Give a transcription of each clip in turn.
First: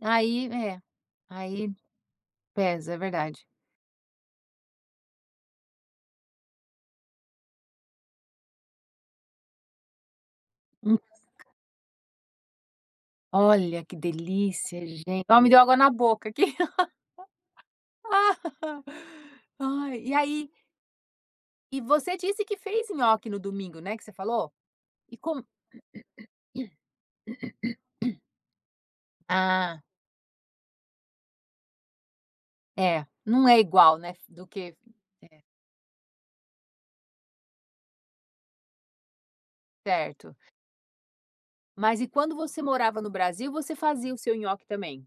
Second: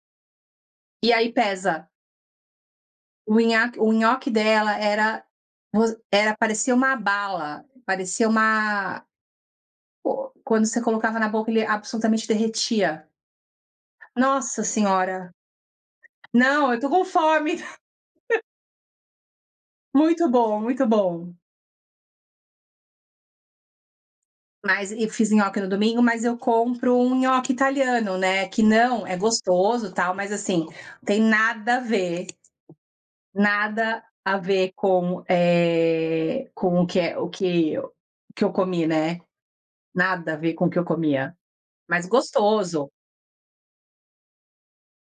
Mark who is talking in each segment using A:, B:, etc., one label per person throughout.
A: Aí é,
B: E aí
A: aí
B: pesa.
A: pesa, é
B: O
A: verdade.
B: nhaque o nhoque dela era [unintelligible] era parecia uma bala, parecia uma o quando você colocava na
A: [unintelligible]
B: boca ele absolutamente derretia.
A: Olha que
B: Nossa
A: delícia, gente.
B: senhora,
A: Ó me deu água na boca aqui.
B: não, eu estou com fome.
A: Ai, e
B: Muito
A: aí
B: bom, muito bom.
A: E você disse que fez nhoque no domingo, né, que você falou?
B: Mas eu
A: E
B: fiz
A: como
B: nhoque no domingo mas eu compro um nhoque italiano, né, que não, é
A: Ah.
B: gostoso tal, mas assim, tem nada a ver,
A: É, não é igual,
B: nada
A: né,
B: a
A: do que
B: ver
A: é.
B: com o que, eh, o que o que eu comi, né. Nada
A: Certo.
B: a ver com o que eu comia,
A: Mas
B: mas
A: e quando você
B: gostoso.
A: morava no Brasil você fazia o seu nhoque também?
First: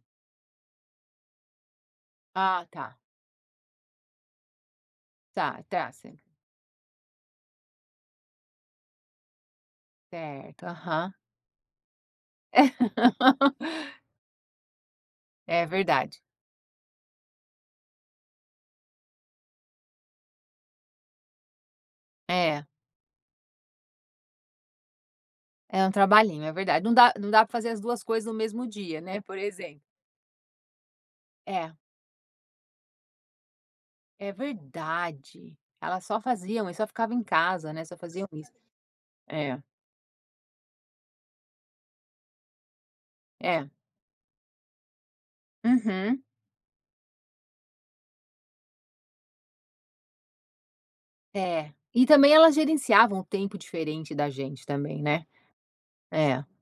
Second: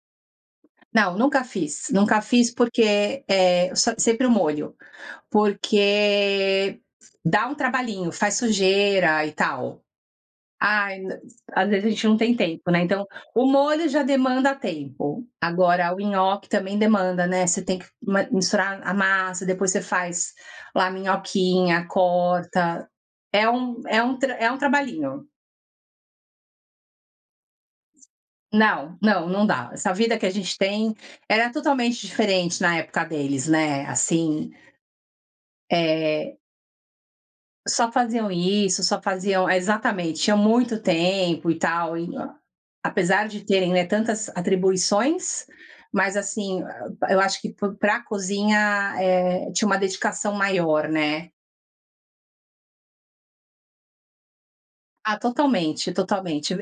B: Não, nunca fiz, nunca fiz,
A: Ah tá.
B: porque, eh, sempre o molho,
A: Tá, tá, sei.
B: porque dá um trabalhinho, faz sujeira e tal.
A: Certo,
B: Ai
A: aham.
B: às vezes a gente não tem
A: É.
B: tempo né, então o molho já demanda tempo,
A: É
B: agora o
A: verdade.
B: nhoque também demanda, né, você tem que misturar a massa depois você faz lá minhoquinha
A: É.
B: corta, é um é um tra é um trabalhinho.
A: É um trabalhinho, é verdade, não dá não dá pra fazer as 2 coisas no mesmo
B: Não,
A: dia, né,
B: não,
A: por
B: não dá.
A: exemplo.
B: Essa vida que a gente tem, era
A: É.
B: totalmente diferente na época deles, né,
A: É
B: assim.
A: verdade, elas só
B: Eh.
A: faziam e só ficavam em casa, né,
B: Só
A: só faziam
B: faziam
A: isso.
B: isso, só faziam
A: É.
B: exatamente, ah, muito tempo e tal, apesar de
A: É.
B: terem, né, tantas atribuições, mas
A: Uhum.
B: assim, eu acho que p pra cozinha tinha, eh, uma dedicação maior, né.
A: É. E também elas gerenciavam o tempo diferente da gente também,
B: Ah
A: né.
B: totalmente,
A: É.
B: totalmente.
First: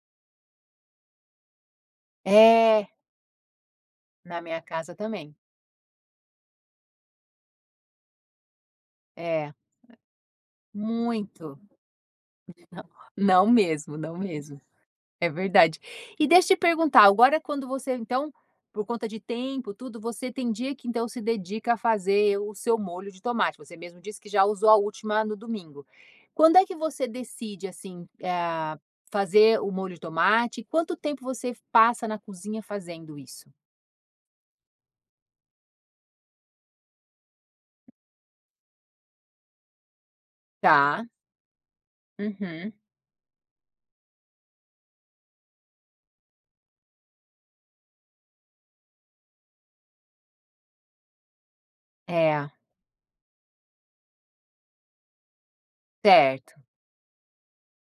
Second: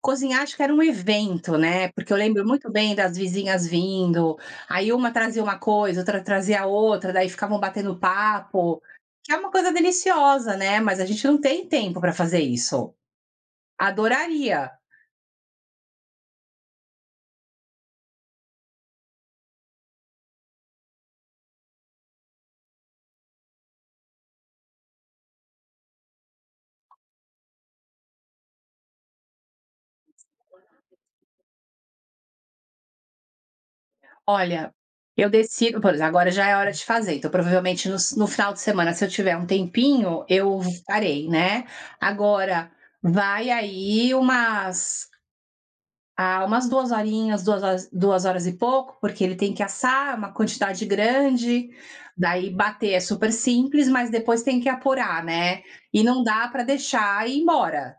B: Cozinhar acho que era um evento, né, porque eu lembro muito
A: É.
B: bem das vizinhas vindo,
A: Na minha
B: aí
A: casa
B: uma
A: também.
B: trazia uma coisa, outra trazia outra, daí ficavam batendo papo, que era uma
A: É.
B: coisa deliciosa, né, mas a gente não
A: Muito
B: tem tempo para fazer
A: [unintelligible]
B: isso.
A: Não, não mesmo, não mesmo.
B: Adoraria.
A: É verdade. E deixa eu te perguntar agora quando você então, por conta de tempo tudo você tem dia que então se dedica a fazer o seu molho de tomate, você mesmo disse que já usou a última no domingo. Quando é que você decide, assim, ah, fazer o molho de tomate, quanto tempo você passa na cozinha fazendo isso?
B: Olha, eu decido, por exemplo, agora já é hora de fazer, então provavelmente no sa no final de semana se eu tiver um tempinho, eu
A: Tá.
B: farei, né, agora,
A: Uhum.
B: vai aí umas ah umas 2 horinhas, duas duas horas e pouco porque ele tem que assar, uma quantidade grande,
A: É.
B: daí bater é super simples mas depois tem que apurar, né, e não dá
A: Certo.
B: para deixar ir embora.